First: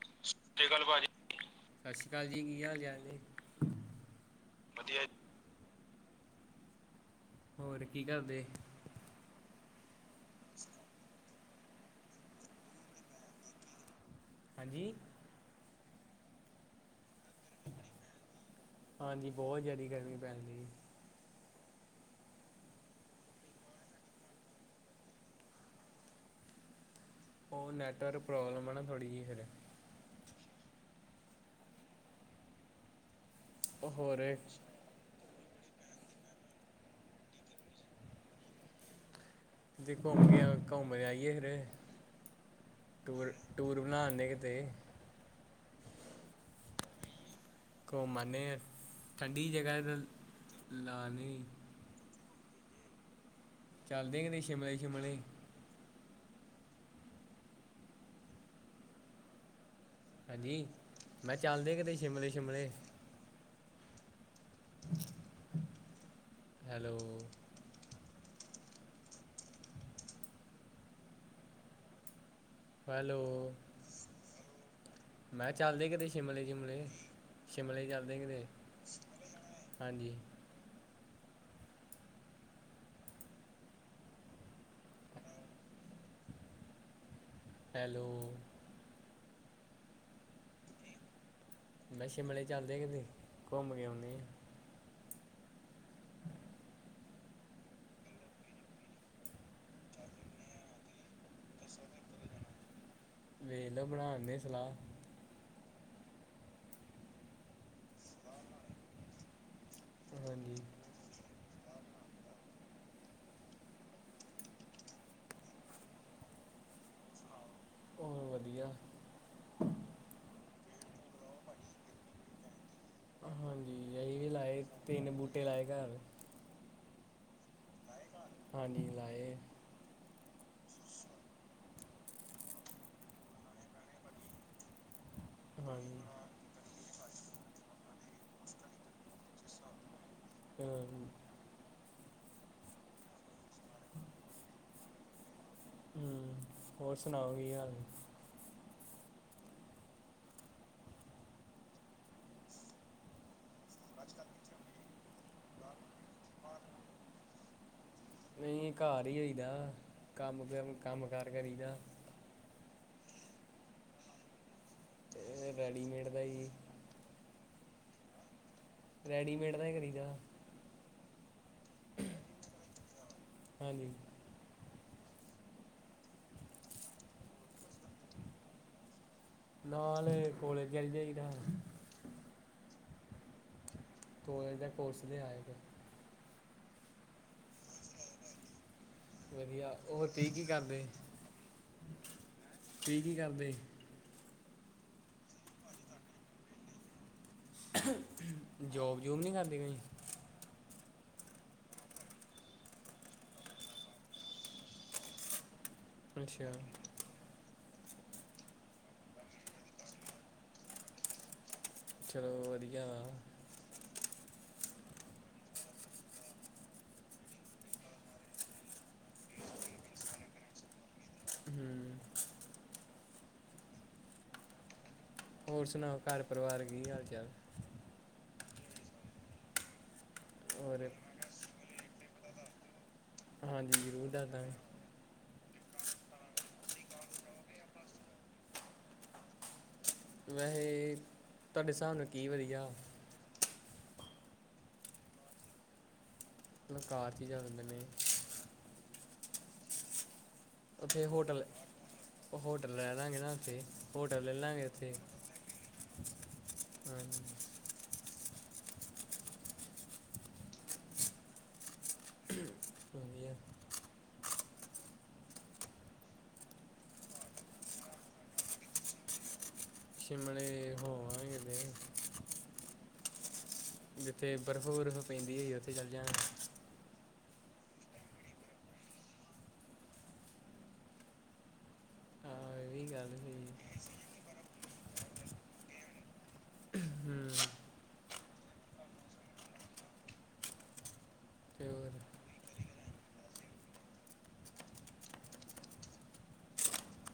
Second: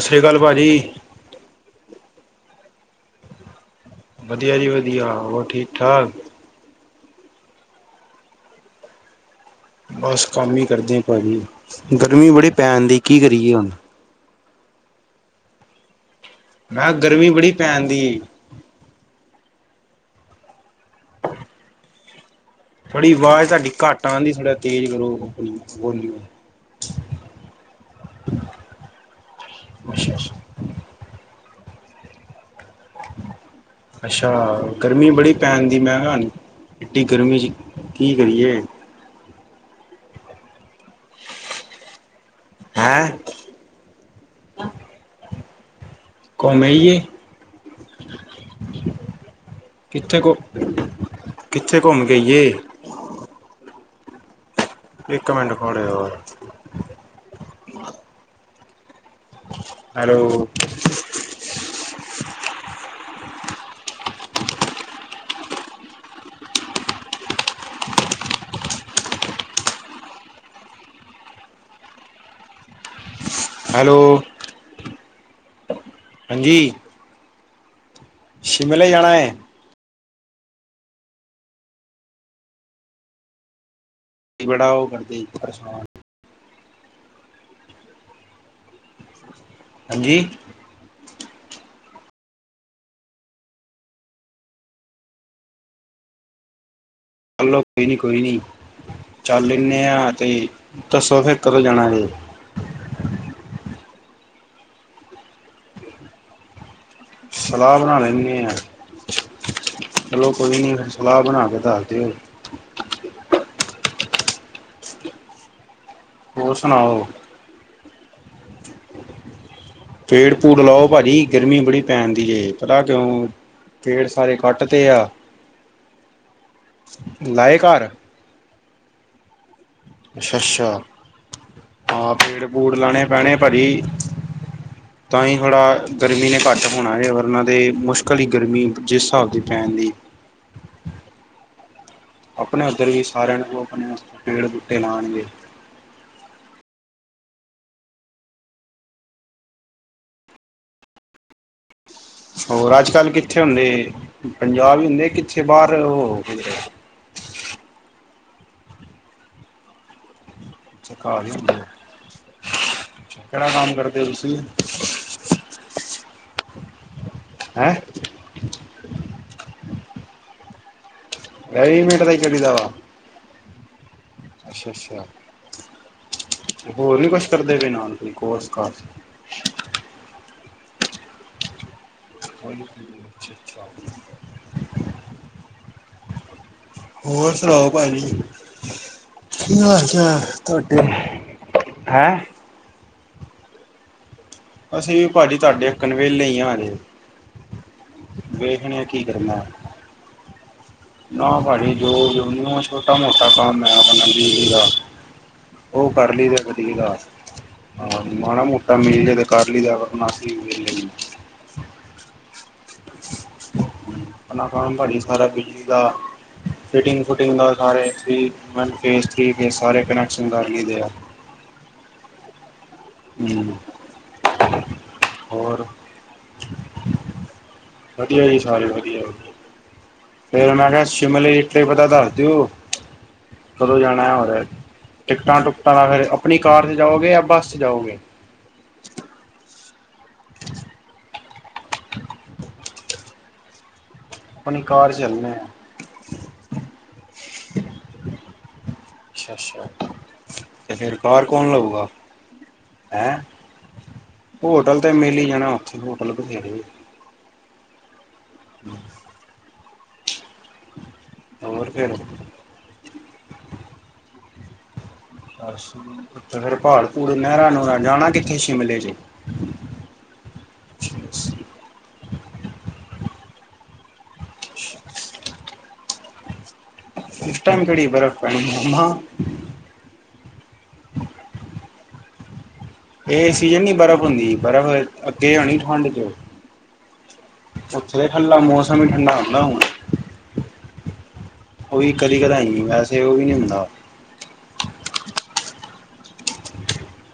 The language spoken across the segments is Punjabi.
ਸ਼੍ਰੀ ਸਤਿ ਅਕਾਲ ਸ਼੍ਰੀ ਆਕਾਲ ਭਾਜੀ ਪਾਜੀ। ਸਤਿ ਸ਼੍ਰੀ ਆਕਾਲ ਜੀ। ਕੀ ਹਾਲ ਚਾਲ ਜੇ? ਵਧੀਆ ਜੀ ਵਧੀਆ ਹੋਰ ਠੀਕ ਠਾਕ। ਹੋਰ ਕੀ ਕਰਦੇ? ਬਸ ਕੰਮ ਹੀ ਕਰਦੇ ਆ ਭਾਜੀ ਗਰਮੀ ਬੜੀ ਪੈਣ ਦੀ ਕੀ ਕਰੀਏ ਹੁਣ। ਹਾਂਜੀ। ਐ ਗਰਮੀ ਬੜੀ ਪੈਂਦੀ ਹਾਂਜੀ ਬਹੁਤ ਜ਼ਿਆਦਾ ਗਰਮੀ ਪੈਂਦੀ। ਥੋੜੀ ਆਵਾਜ਼ ਤੁਹਾਡੀ ਘੱਟ ਆਉਂਦੀ ਥੋੜਾਂ ਤੇਜ਼ ਕਰੋੋ ਵੋਲ੍ਹੇ ਓ ਨੈਟਰਕ ਪ੍ਰੋਬਲਮ ਅ ਨਾ ਥੋੜ੍ਹੀ ਜੀ ਫਿਰ। ਅੱਛਾ ਅੱਛਾ। ਉਹ ਹੋਰ ਅੱਛਾ। ਗਰਮੀ ਬੜੀ ਪੈਣ ਦੀ ਮੈਂ ਕਿਹਾ ਐਡੀ ਗਰਮੀ ਚ ਕੀ ਕਰੀਏ। ਦੇਖੋਮ ਘੁੰਮ ਆਈਏ ਵੀਰੇ। ਹੈਂ ਟੂਰ-ਟੂਰ ਬਣਾਨ ਨੇ ਕਿਤੇ। ਕੋੱਮ ਆਈਏ ਕੋੱਮ ਆਨੇ ਆ ਠੰਡੀ ਜਗਾ ਤੇ। ਕਿੱਥੇ ਘੁ [unintelligible] ਕਿੱਥੇ ਕੋੱਮ ਕੇ ਆਈਏ? ਚੱਲਦੇ ਕਿ ਨਹੀਂ ਸ਼ਿਮਲੇ ਸ਼ਿਮਲੇ ਇੱਕ ਮਿੰਟ [unintelligible] ਖੜ ਯਾ। ਹੈਲੋ ਹਾਂਜੀ ਮੈਂ ਚੱਲਦੇ ਕਿਤੇ ਸ਼ਿਮਲੇ ਸ਼ਿਮਲੇ। [inaudible] ਹੈਲੋ। ਹੈਲੋ। ਹੈਲੋ। ਮੈਂ ਚੱਲਦੇ ਕਿਤੇ ਸ਼ਿਮਲੇ ਹਾਂਜੀ ਸ਼ੁਮਲੇ। ਸ਼ਿਮਲੇ ਚੱਲਦੇ ਕੀਤੇ। ਸ਼ਿਮਲੇ ਜਾਣਾ ਹੈ ਹਾਂਜੀ। ਬੜਾ ਉਹ ਕਰਦੇ ਪਰੇਸ਼ਾਨ। ਹੈਲੋ। ਹਾਂਜੀ। ਮੈਂ ਸ਼ਿਮਲੇ ਚੱਲਦੇ ਕਿਤੇ ਘੁੰਮ ਕੇ ਆਉਂਦੇ ਆਂ। ਚਲੋ ਕੋਈ ਨੀ, ਕੋਈ ਨੀ, ਚੱਲ ਲੇਨੇ ਆ, ਤੇ ਦੱਸੋ ਫੇਰ ਕਦੋ ਜਾਨਾ ਜੇ? ਵੇਖਲੋ ਬਣਾਦੇ ਸਲਾਹ। ਸਲਾਹ ਬਣਾ ਲੈਂਦੇ ਆ ਚਲੋ ਹਾਂਜੀ ਕੋਈ ਨੀ। ਸਲਾਹ ਬਣਾ ਕੇ ਦੱਸ ਦਿਓ। ਹੋਰ ਸੁਣਾਓ। ਹੋਰ ਵਦੀਆ। ਪੇੜ-ਪੂੜ ਲਾਓ ਪਾਜੀ ਗਰਮੀ ਬੜੀ ਪੈਂਨਦੀ ਏ ਪਤਾ ਕਿਉਂ ਹਾਂਜੀ ਪੇੜ ਅਸੀਂ ਵੀ ਸਾਰੇ ਲਾਏ ਕੱਟ ਤੇ ਆ। ਤਿੰਨ ਬੂਟੇ ਲਾਏ ਘਰ ਲਾਏ ਘਰ ਹਾਂਜੀ ਲਾਏ। ਅੱਛਾ ਅੱਛਾ ਹਾਂ ਪੇੜ ਪੂੜ ਲਾਣੇ ਪੈਣੇ ਪਾਜੀ। ਤਾਂ ਈਂ ਥੋੜਾ ਹਾਂਜੀ ਗਰਮੀ ਨੇ ਘੱਟ ਹੋਣਾ ਏ ਵਰਨਾ ਤੇ ਮੁਸ਼ਕਲ ਈ ਗਰਮੀ ਜਿਸ ਸਾਬ ਦੀ ਪੈਣ ਦੀ। [unintelligible] ਆਪਣੇ ਉੱਧਰ ਵੀ ਸਾਰਿਆਂ ਨੂੰ ਕਓ ਆਪਣੇ ਪੇੜ ਬੂਟੇ ਲਾਣਗੇ। ਹੂੰ ਹੋਰ ਸੁਣਾਓ ਕੀ ਹਾਲ ਨੇ? ਹੋਰ ਅੱਜ ਕੱਲ੍ਹ ਕਿੱਥੇ ਹੁੰਦੇ ਪੰਜਾਬ ਹੀ ਹੁੰਦੇ ਕਿੱਥੇ ਬਾਹਰ ਹੋ। ਨਹੀਂ ਘਰ ਹੀ ਹੋਈ ਦਾ ਕੰਮ ਕਰਨ। ਕਿਹੜਾ ਕੰਮ ਕਰਦੇ ਤੁਸੀਂ? ਮੈ ਰੈਡੀਮੇਟ ਦਾ ਹੀ। ਹੈ। ਰੈਡੀਮੇਟ ਦਾ ਈ ਕਰੀਜਾਂ। [unintelligible] ਮੈ ਵੀ ਬਿਹ ਮੀਨੇਟ ਵਿਚ ਚਲਾ ਜਾਂ ਗਾ। [unintelligible] ਹੈਨੀ। ਅੱਛਾ‌ ਅੱਛਾ। ਹੋਰ ਵੀ ਕੁਛ ਕਰਦੇ ਪਏ ਨਾਲ ਕੋਈ ਕੋਰਸ ਕਾਸ਼। ਨਾਲ ਹੀ ਕੋਲਜ ਚੱਲੇ ਜਾਈਦਾ। ਅੱਛਾ ਅੱਛਾ। ਖੋਹੇ ਦੇ ਫੋਰਸ ਲਿਆਏ ਜੇ। ਹੋਰ ਸੁਣਾਓ ਭਾਜੀ। ਕੀ ਵਧੀਆ ‌ਹਾਲ ਹੋਰ ਚਾਲ ਤੁਸੀਂ ਕੀ ਕਰਦੇ ਤੁਹਾਡੇ। ਤੁਸੀਂ ਕੀ ਕਰਦੇ। ਅਸੀਂ ਵੀ ਪਾਜੀ ਤਾਡੇ ਅੱਕਣ ਵੇਲੇ ਈ ਆ ਅਜੇ। ਕੀ ਜੋਬ-ਜੂਬ ਨੀ ਕਰਨਾ ਕਰਦੇ ਕੋਈ? ਨਾ ਪਾਜੀ ਜੋ ਵੀ ਓਨੂੰ ਛੋਟਾ-ਮੋਟਾ ਕੰਮ ਐ ਆਪਣਾ ਬਿਜਲੀ ਦਾ। ਉਹ ਕਰਲੀ ਫੇਰ ਅੱਛਾ ਵਧੀ ਦਾਸ। ਹਾਂ ਮਾੜਾ ਮੋਟਾ ਮਿਲ ਜੇ ਤੇ ਕਰ ਲਈ ਦਾ [unintelligible] ਕਰ ਨਾ। ਚਲੋ ਵਧੀਆ ਹਾਂ। ਅਪਨਾ ਖਾਨਦਾਨ ਈ ਸਾਰਾ ਬਿਜਲੀ ਦਾ। ਫਿਟਿੰਗ-ਫੁਟਿੰਗ ਦਾ ਸਾਰੇ ਬੀ ਵਨ ਫੇਸ, ਥ੍ਰੀ ਫੇਸ ਸਾਰੇ ਕੁਨੈਕਸ਼ਨ ਕਰ ਲੀ ਦੇ ਆ। ਹੂੰ। ਹੂ। ਹੋਰ ਸੁਨਾਓ, ਘੱਰ ਪਰਿਵਾਰ ਕੀ ਹਾਲ-ਚਾਲ। ਵਧੀਆ ਜੀ ਸਾਰੇ ਵਧੀਆ ਤੇ ਮੈਂ ਕਿਹਾ ਔਰ ਸ਼ਿਮਲੇ। ਫੇਰ ਪਤਾ ਦਸ ਦਿਓ, ਕਦੋਂ ਹਾਂਜੀ ਜਾਣੈ ਜ਼ਰੂਰ ਹੋਰ ਦੱਸਦਾਂਗੇ ਟਿਕਟਾਂ-ਟੁਕਟਾਂ ਦਾ ਫੇਰ ਆਪਣੀ ਕਾਰ ਚ ਜਾਓਗੇ ਜਾਂ ਬੱਸ ਚ ਜਾਓਗੇ? ਵੈਸੇ ਤੁਹਾਡੇ ਹਿਸਾਬ ਨਾਲ ਕੀ ਵਧੀਆ। ਆਪਣੀ ਕਾਰ ਚ ਚੱਲਣੇ ਆ। ਕਾਰ 'ਚ ਜਾਂਦੇ ਨੇ। ਅੱਛਾ-ਅੱਛਾ ਤੇ ਫੇਰ ਉੱਥੇ ਕਾਰ ਹੋਟਲ ਕੌਣ ਲਊਗਾ? ਹੋਟਲ ਲੈ ਹੈਂ ਦਾਂਗੇ ਨਾ ਓਥੇ, ਹੋਟਲ ਲੈ ਲਾਂਗੇ ਹੋਟਲ ਤੇ ਓਥੇ। [inaudible] ਮਿਲ ਹੀ ਜਾਣਾ ਉੱਥੇ ਹੋਟਲ ਬਥੇਰੇ ਹ। ਹੋਰ, ਫੇਰ। ਹੁੰਦੀਆ। ਹਰਸ਼ ਫਿਰ ਭਾੜ ਭੂੜ ਨਹਿਰਾਂ ਨੂਰਾਂ ਜਾਣਾ ਕਿੱਥੇ ਸ਼ਿਮਲੇ ਚ। ਸ਼ਿਮਲੇ ਹੋਵਾਂਗੇ ਤੇ। ਜਿੱਥੇ ਬਰਫ਼ ਬੁਰਫ਼ ਪੈਂਦੀ ਹੋਈ ਉੱਥੇ ਚੱਲ ਜਾਣਗੇ। ਇਸ ਟਾਈਮ ਕੜੀ ਬਰਫ਼ ਪੈਣੀਂ। ਹਾਂ ਇਹ ਵੀ ਗੱਲ ਇਹ ਸਹੀ ਸੀਜਨ ਨੀ ਬਰਫ਼ ਹੁੰਦੀ ਬਰਫ਼, ਅੱਗੇ ਆਉਣੀ ਠੰਡ ਚ। ਹੂੰ ਓਥੇ ਤੇ ਠਲਾ ਮੌਸਮ ਈ ਠੰਡਾ ਹੁੰਦਾ ਹੁਣ। ਤੇ ਉਹ ਹੋਰ ਵੀ ਕਦੀ ਕਦਾਈ, ਵੈਸੇ ਉਹ ਵੀ ਨਹੀਂ ਹੁੰਦਾ।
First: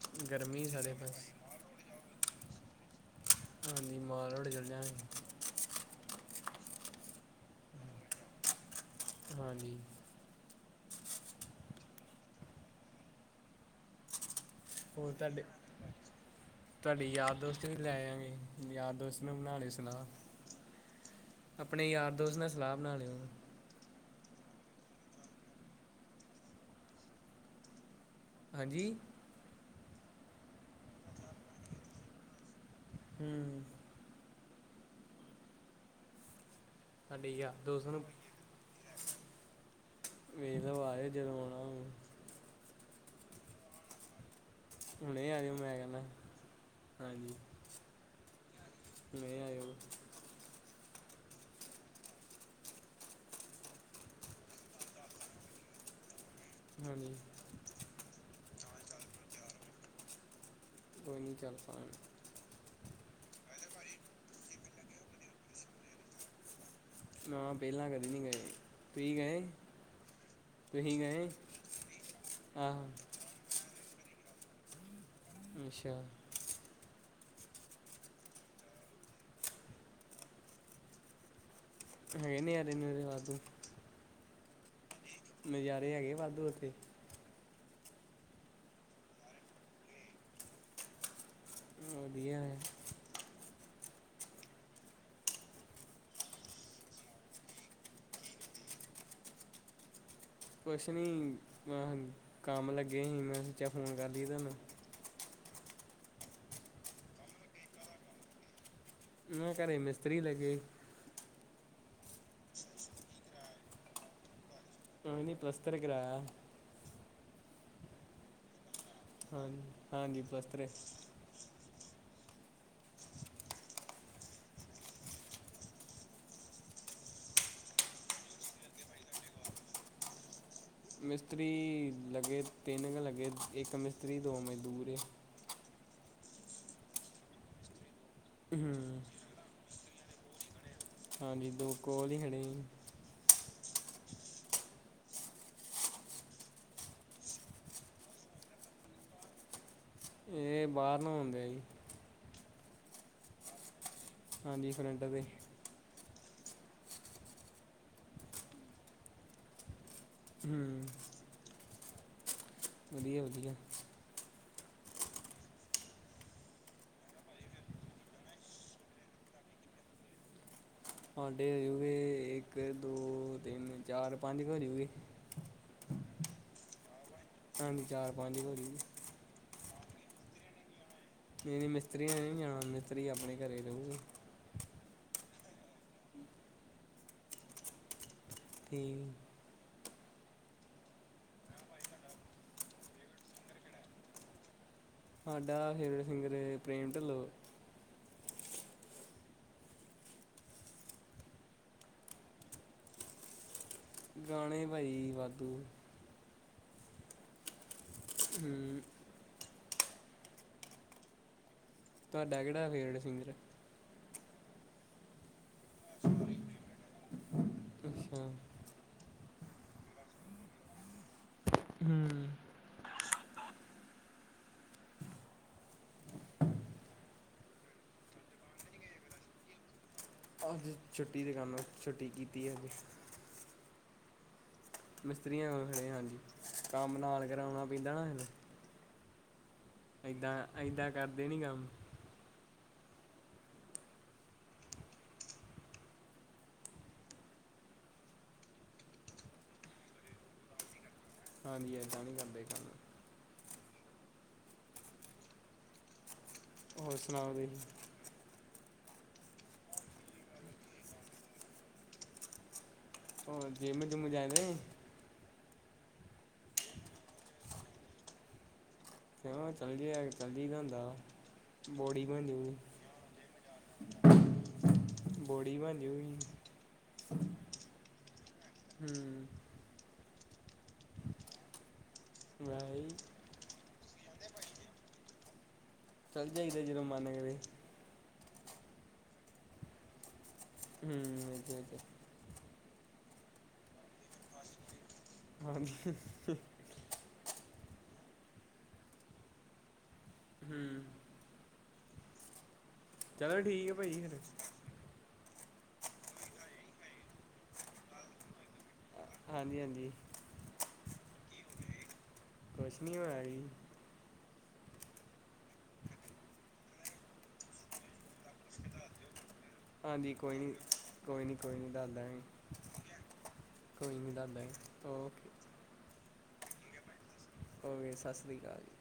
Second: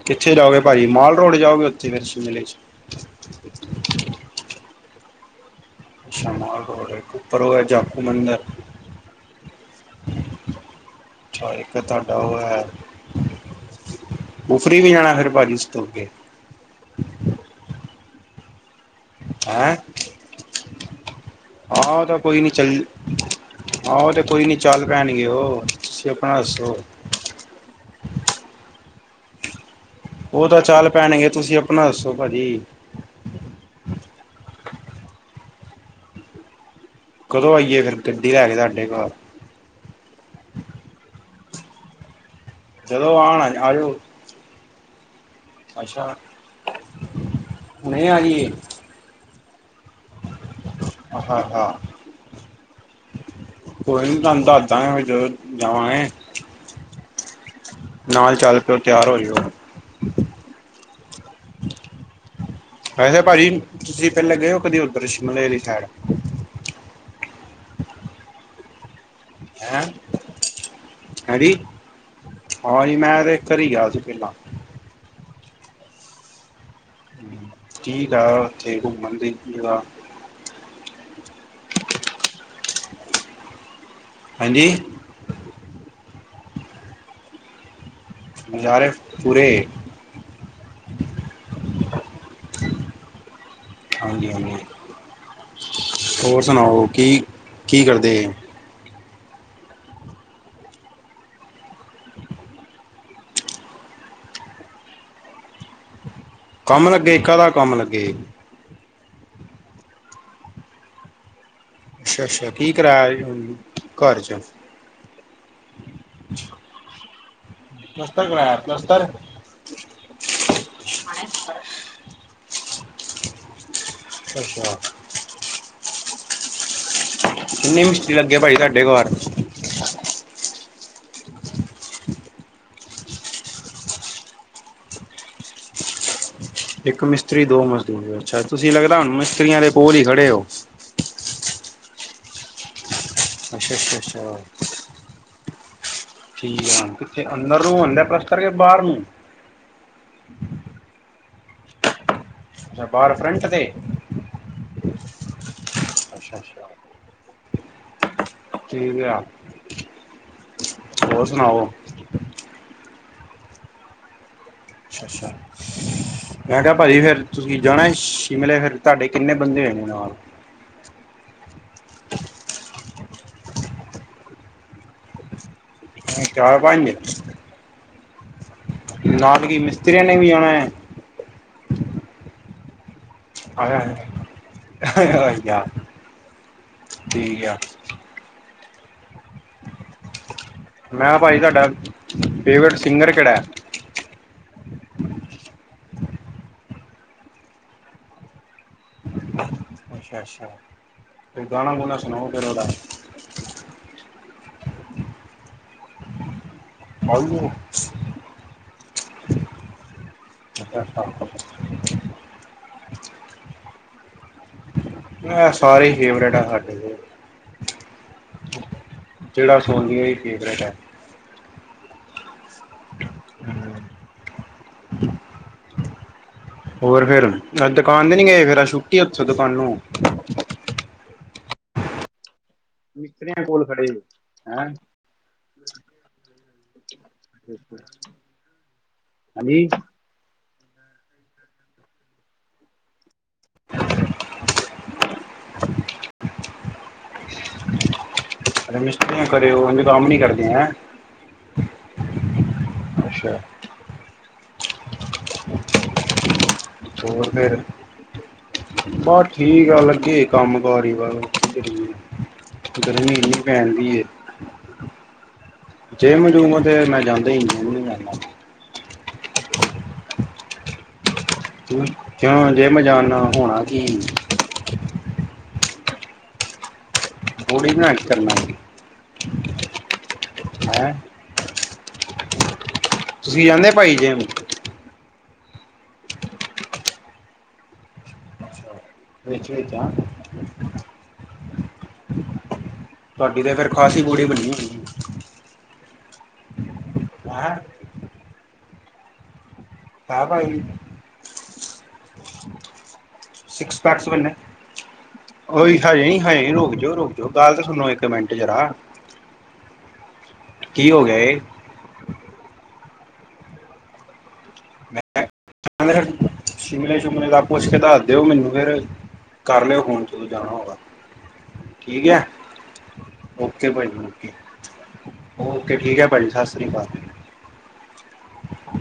ਕਿੱਥੇ ਜਾਓਗੇ ਗਰਮੀ ਪਾਈ ਸਾਡੇ ਮਾਲ ਪਾਸ ਰੋਡ ਜਾਓਗੇ ਓਥੇ ਫੇਰ ਸ਼ਿਮਲੇ ਚ? ਨੀ ਮਾਲ ਰੋਡ ਚਲਾ ਜਾਂ ਗੇ। ਅੱਛਾ ਮਾਲ ਰੋਡ ਏ, ਉਪਰ ਐ ਜਾਕੂ ਮੰਦਰ। ਹਾਂਜੀ। ਅੱਛਾ ਇੱਕ ਤੁਹਾਡਾ ਉਹ ਹੈ। ਕੁਫਰੀ ਨੀ ਜਾਣਾ ਫੇਰ ਪਾਜੀ ਇਸ ਤੋ ਅੱਗੇ। ਤੁਹਾਡੀ ਯਾਰ ਦੋਸਤ ਵੀ ਲੈ ਜਾ ਗੇ ਯਾਰ ਦੋਸਤ ਨੂੰ ਬਣਾ ਲਈ ਸਲਾਹ। ਆਪਣੇ ਆਂ ਯਾਰ ਤਾਂ ਦੋਸਤ ਕੋਈ ਨਾਲ ਨੀ ਸਲਾਹ ਚਲੀਏ। ਬਣਾ ਲਿਓ ਆਹ ਉਹ ਤੇ ਕੋਈ ਨੀ ਚਲ ਪੈਣਗੇ ਉਹ ਤੁਸੀਂ ਆਪਣਾ ਦੱਸੋ। ਹਾਂਜੀ। ਉਹ ਤਾਂ ਚਲ ਪੈਣਗੇ, ਤੁਸੀਂ ਆਪਣਾ ਦੱਸੋ ਭਾਜੀ। ਹੂ। ਸਾਡੇ ਕਦੋਂ ਯਾਰ ਆਈਏ ਦੋਸਤ ਫਿਰ ਗੱਡੀ ਲੈ ਕੇ ਤੁਹਾਡੇ ਘਰ। ਵੇਖਲੋ ਆਏ, ਜੇ ਦੋਂ ਆਉਣਾ। ਜਦੋਂ, ਆਣਾ ਆਜੋ। ਹੁਣੇ ਆਜੋ ਮੈਂ ਕਹਿਣਾ ਹਾਂਜੀ। ਹੁਣੇ ਆਜਿਏ। [unintelligible] ਹੁਣੇ ਆਈ ਹੋ। ਹਾਂ, ਹਾਂ। ਕੋਈ ਨੀ ਤੁਹਾਨੂੰ ਦੱਸਦਾ ਗੇ ਜਦੋਂ ਜਾਵਾਂਗੇ। ਹਾਂਜੀ। ਨਾਲ ਚੱਲ ਪਿਓ ਤਿਆਰ ਹੋ ਜਓ ਕੋਇ ਨੀ ਚਲ ਪਾਂਗੇ ਵੈਸੇ ਪਾਜੀ ਤੁਸੀਂ ਪਹਿਲੇ ਗਏ ਹੋ ਕਦੀ ਉਧਰ ਸ਼ਿਮਲੇ ਅਲੀ ਸਾਈਡ ਨਾ ਪਹਿਲਾਂ ਕਦੀ ਨੀ ਗਏ ਤੁਹੀ ਗਏ ਹੈਂ ਤੁਹੀ ਗਏ ਹਾਂਜੀ ਆਹੋ। ਹਾਂ ਜੀ ਮੈਂ ਤੇ ਇੱਕ ਕਰੀ ਗਿਆ ਸੀ ਪਹਿਲਾਂ। ਅੱਛਾ। ਕੀ ਦਾ ਉੱਥੇ ਘੁੰਮਣ ਦੀ ਜਗਾਹ? ਹੈ ਨੇ ਯਾਰਨਰੇ ਵਾਧੂ। ਹਾਂਜੀ। ਨਜ਼ਾਰੇ ਹੈਗੇ ਵਾਧੂ ਉੱਥੇ। ਨਜ਼ਾਰੇ ਪੂੁਰੇ। ਵਧੀਆ ਹੈ। ਹਾਂਜੀ ਹਾਂਜੀ। ਹੋਰ ਸੁਣਾਓ ਕੀ ਕੀ ਕਰਦੇ? ਕੁਛ ਨੀ ਮੈਹ ਕੰਮ ਲੱਗੇ ਹੀ ਮੈਂ ਸੋਚਿਆ ਫੋਨ ਕਰ ਲਈਏ ਤੁਹਾਨੂੰ। ਕੰਮ ਲੱਗੇ। ਕਾਦਾ ਕੰਮ ਲੱਗੇ? ਮੈਂ ਘਰੇ ਮਿਸਤਰੀ ਲੱਗੇ। ਅੱਛਾ-ਅੱਛਾ ਕੀ ਕਰਾਇਆ ਹੀ ਹੁਣ ਘਰ ਚ? ਕੁਛ ਨੀ ਪਲੱਸਤਰ ਕਰਾਆ। ਪਲੱਸਤਰ ਕਰਾਆ ਪਲੱਸਤਰ? ਹਾਂਜ-ਹਾਂਜੀ ਪਲਸਤਰ [unintelligible] ਅੱਛਾ। ਕਿੰਨੇ ਲੱਗੇ ਭਾਈ ਤੁਹਾਡੇ ਘਾਰ? ਮਿਸਤਰੀ ਲੱਗੇ ਤਿੰਨ ਕ ਲੱਗੇ ਇੱਕ ਮਿਸਤਰੀ ਦੋ ਮਜ਼ਦੂਰ ਇਹ। ਇੱਕ ਮਿਸਤਰੀ ਦੋ ਮਜ਼ਦੂਰ ਅੱਛਾ ਤੁਸੀਂ ਲੱਗਦਾ ਹੂੰ ਹੁਣ ਮਿਸਤਰੀਆਂ ਦੇ ਕੋਲ ਹੀ ਖੜੇ ਹੋ? ਹਾਂਜੀ ਦੋ ਕੋਲ ਹੀ ਖੜੇ ਈ। ਅੱਛ ਅੱਛ-ਅੱਛਾਹ। ਠੀਕ ਆ ਹੁਣ ਕਿੱਥੇ ਅੰਦਰ ਨੂੰ ਹੋਂਡਿਆ ਪਲੱਸਤਰ ਕੇ ਬਾਹਰ ਨੂੰ? ਇਹ ਬਾਹਰ ਨੂੰ ਹੁਂਦਾ ਜੀ। ਅੱਛਾ ਬਾਰ ਫਰੰਟ ਤੇ? ਹਾਂਜੀ ਫਰੈਂਡ ਦੇ। ਅੱਛਾ, ਅੱਛਾ। ਠੀਕ ਆ। ਹਮ। ਹੋਰ ਸੁਣਾਓ? ਵਧੀਆ, ਵਧੀਆ। ਅੱਛਾ, ਅੱਛਾ। ਮੈਂ ਕਿਹਾ ਭਾਜੀ ਫੇਰ ਤੁਸੀਂ ਜਾਣਾ ਸ਼ਿਮਲੇ ਫੇਰ ਤੁਹਾਡੇ ਕਿੰਨੇ ਬੰਦੇ ਹੋਈ ਨੇ ਨਾਲ? ਸਾਡੇ ਹੋਜੂਗੇ ਇੱਕ ਦੋ ਤਿੰਨ ਚਾਰ ਪੰਜ ਕੁ ਹੋਜੂਗੇ। ਚਾਰ ਪੰਜ? ਚਾਰ ਪੰਜ ਹੋ ਜਾੂਗੇ। ਨਾਲ ਕਿ ਮਿਸਤਰੀਆਂ ਨੇ ਵੀ ਜਾਣਾ ਹੈ? ਨਈ ਜੀ ਮਿਸਤਰੀਆਂ ਨੇ ਨੀ ਜਾਣਾ ਮਿਸ ਯ ਠੀਕ ਆ। ਠੀਕ। [unintelligible] ਮੈਂ ਭਾਜੀ ਤੁਹਾਡਾ ਫੇਵਰੇਟ ਸਿੰਗਰ ਕਿਹੜਾ ਐ? ਸਾਡਾ ਫੇਵਰੇਟ ਸਿੰਗਰ ਪ੍ਰੇਮ ਢਿੱਲੋ। ਅੱਛਾ, ਅੱਛਾ। ਫਿਰ ਗਾਣਾ ਗੁਣਾ ਸੁਣਾਓ ਫਿਰ ਉਹਦਾ? ਗਾਣੇ ਭਈ ਵਾਧੂ। ਵਾਧੂ। ਹਮ। ਅੱਛਾ। ਤੁਹਾਡਾ ਕਿਹੜਾ ਫੇਵਰੇਟ ਸਿੰਗਰ? ਇਹ ਸਾਰੇ ਫੇਵਰੇਟ ਆ ਸਾਡੇ। ਅੱਛਾ ਜਿਹੜਾ ਸੋਨੀ ਇਹ ਫੇਵਰੇਟ ਹੈ। ਹਮ ਹੋਰ ਫੇਰ ਅੱਜ ਦੁਕਾਨ ਤੇ ਨੀ ਗਏ ਅੱਜ ਫੇਰ ਛੁੱਟੀ ਉੱਥੋਂ ਦੁਕਾਨੋ। ਅੱਜ ਛੁੱਟੀ ਦੁਕਾਨੋ ਛੁੱਟੀ ਕੀਤੀ ਹੈ ਅਜ। ਮਿਸਤਰੀਆਂ ਕੋਲ ਖੜੇ ਸੀ ਹੈਂ? ਮਿਸਤਰੀਆਂ ਕੋ ਖੜੇ ਹਾਂ ਅੱਜ ਕੰਮ ਨਾਲ ਕਰਾਉਣਾ ਪੈਂਦਾ ਨਾਲੇ। ਹਾਂਜੀ। ਏਦਾਂ, ਏਦਾਂ ਕਰਦੇ ਨੀ ਕੰਮ। ਅਗਰ ਮਿਸਤਰੀ ਨਾਲ ਖੜੇ ਨਾ ਹੋਵੋ ਉਹ ਕੰਮ ਨੀ ਕਰਦੀ ਹੈ। ਹਾਂਜੀ ਏਦਾਂ ਨੀ ਕਰਦੇ ਕਮ। ਅੱਛਾ। ਹੋਰ ਸੁਣਾਓ ਫਿਰ। ਤੁਸੀਂ ਬਸ ਠੀਕ ਆ ਲੱਗੇ ਕੰਮ ਕਾਰ ਵੱਲ। ਗਰਮੀ ਇਨੀ ਪੈਣ ਡਈ ਏ ਇਥੇ। ਐਵੇਂ। ਜਿਮ ਜੁਮ ਤੇ ਮੈਂ ਜਾਂਦਾ ਹੀ ਨਹੀਂ। ਕਿਉਂ ਚੱਲ ਜਾ ਚੱਲੀ ਜਾਈ ਦਾ ਹੁੰਦਾ। ਬੋਡੀ ਬਣ ਕਿਉ ਜੂਗੀ ਜਿਮ ਜਾਣ ਨਾਲ ਹੋਣਾ ਕੀ ਏ? ਬੋਡੀ ਬਣ ਜਾਊਗੀ। ਬੋਡੀ ਬਣਾ ਕੇ ਕਰਨਾ ਕਿ ਏ। ਹਮ ਹੈਂ। ਨਾਈਸ। ਤੁਸੀਂ ਜਾਂਦੇ ਭਾਜੀ ਜਿਮ? ਚਲ ਜਾਈਦਾ ਜਦੋਂ ਮਨ ਕਰੇ। ਵਿੱਚ ਵਿਚ। ਹਮ ਇਹ ਤੇ ਹੈ। ਤੁਹਾਡੀ ਤੇ ਫੇਰ ਖਾਸੀ ਬੋਡੀ ਬਣੀ ਦੀ। ਬਣ ਗਈ। ਹੈਂ? ਹਾਂ ਭਾਈ। ਹੂੰ ਚਲੋ ਠੀਕ ਹੈ ਸਿਕਸ ਭਾਜੀ ਪੈਕਸ ਫਿਰ ਬਣੇ। ਉਹੀ ਹਜੇ ਨੀ ਖਾਏ ਰੁਕ ਜਾਓ। ਰੁੱਕ ਜਾਓ ਗੱਲ ਤਾਂ ਸੁਣੋ ਇੱਕ ਮਿੰਟ ਜਰਾ। ਹਾਂਜੀ- ਹਾਂਜੀ। ਕੀ ਹੋ ਗਿਆ ਇਹ। ਕੁਛ ਨੀ ਹੋਇਆ ਜੀ। ਤਾਂ ਮੇਰਾ ਸ਼ਿਮਲੇ -ਸ਼ੁਮਲੇ ਦਾ ਪੁੱਛ ਕੇ ਦੱਸ ਦਿਓ ਮੈਨੂੰ ਫੇਰ। ਕਰ ਲਿਓ ਫੋਨ ਹਾਂਜੀ ਜਦੋਂ ਕੋਈ ਜਾਣਾ ਨਹੀਂ ਹੋਏਗਾ ਕੋਈ ਨਹੀਂ ਕੋਈ ਨਹੀਂ ਦੱਸ ਠੀਕ ਦਾਂਗੇ ਹੈ। ਓਕੇ ਕੋਈ ਭਾਜੀ ਨਹੀਂ ਦੱਸ ਓਕੇ ਦਾਂਗੇ -ਓਕੇ ਠੀਕ ਹੈ ਭਾਜੀ ਸਤਿ ਸ੍ਰੀ ਅਕਾਲ। ਓਕੇ ਸਤਿ ਸ਼੍ਰੀ ਅਕਾਲ ਜੀ।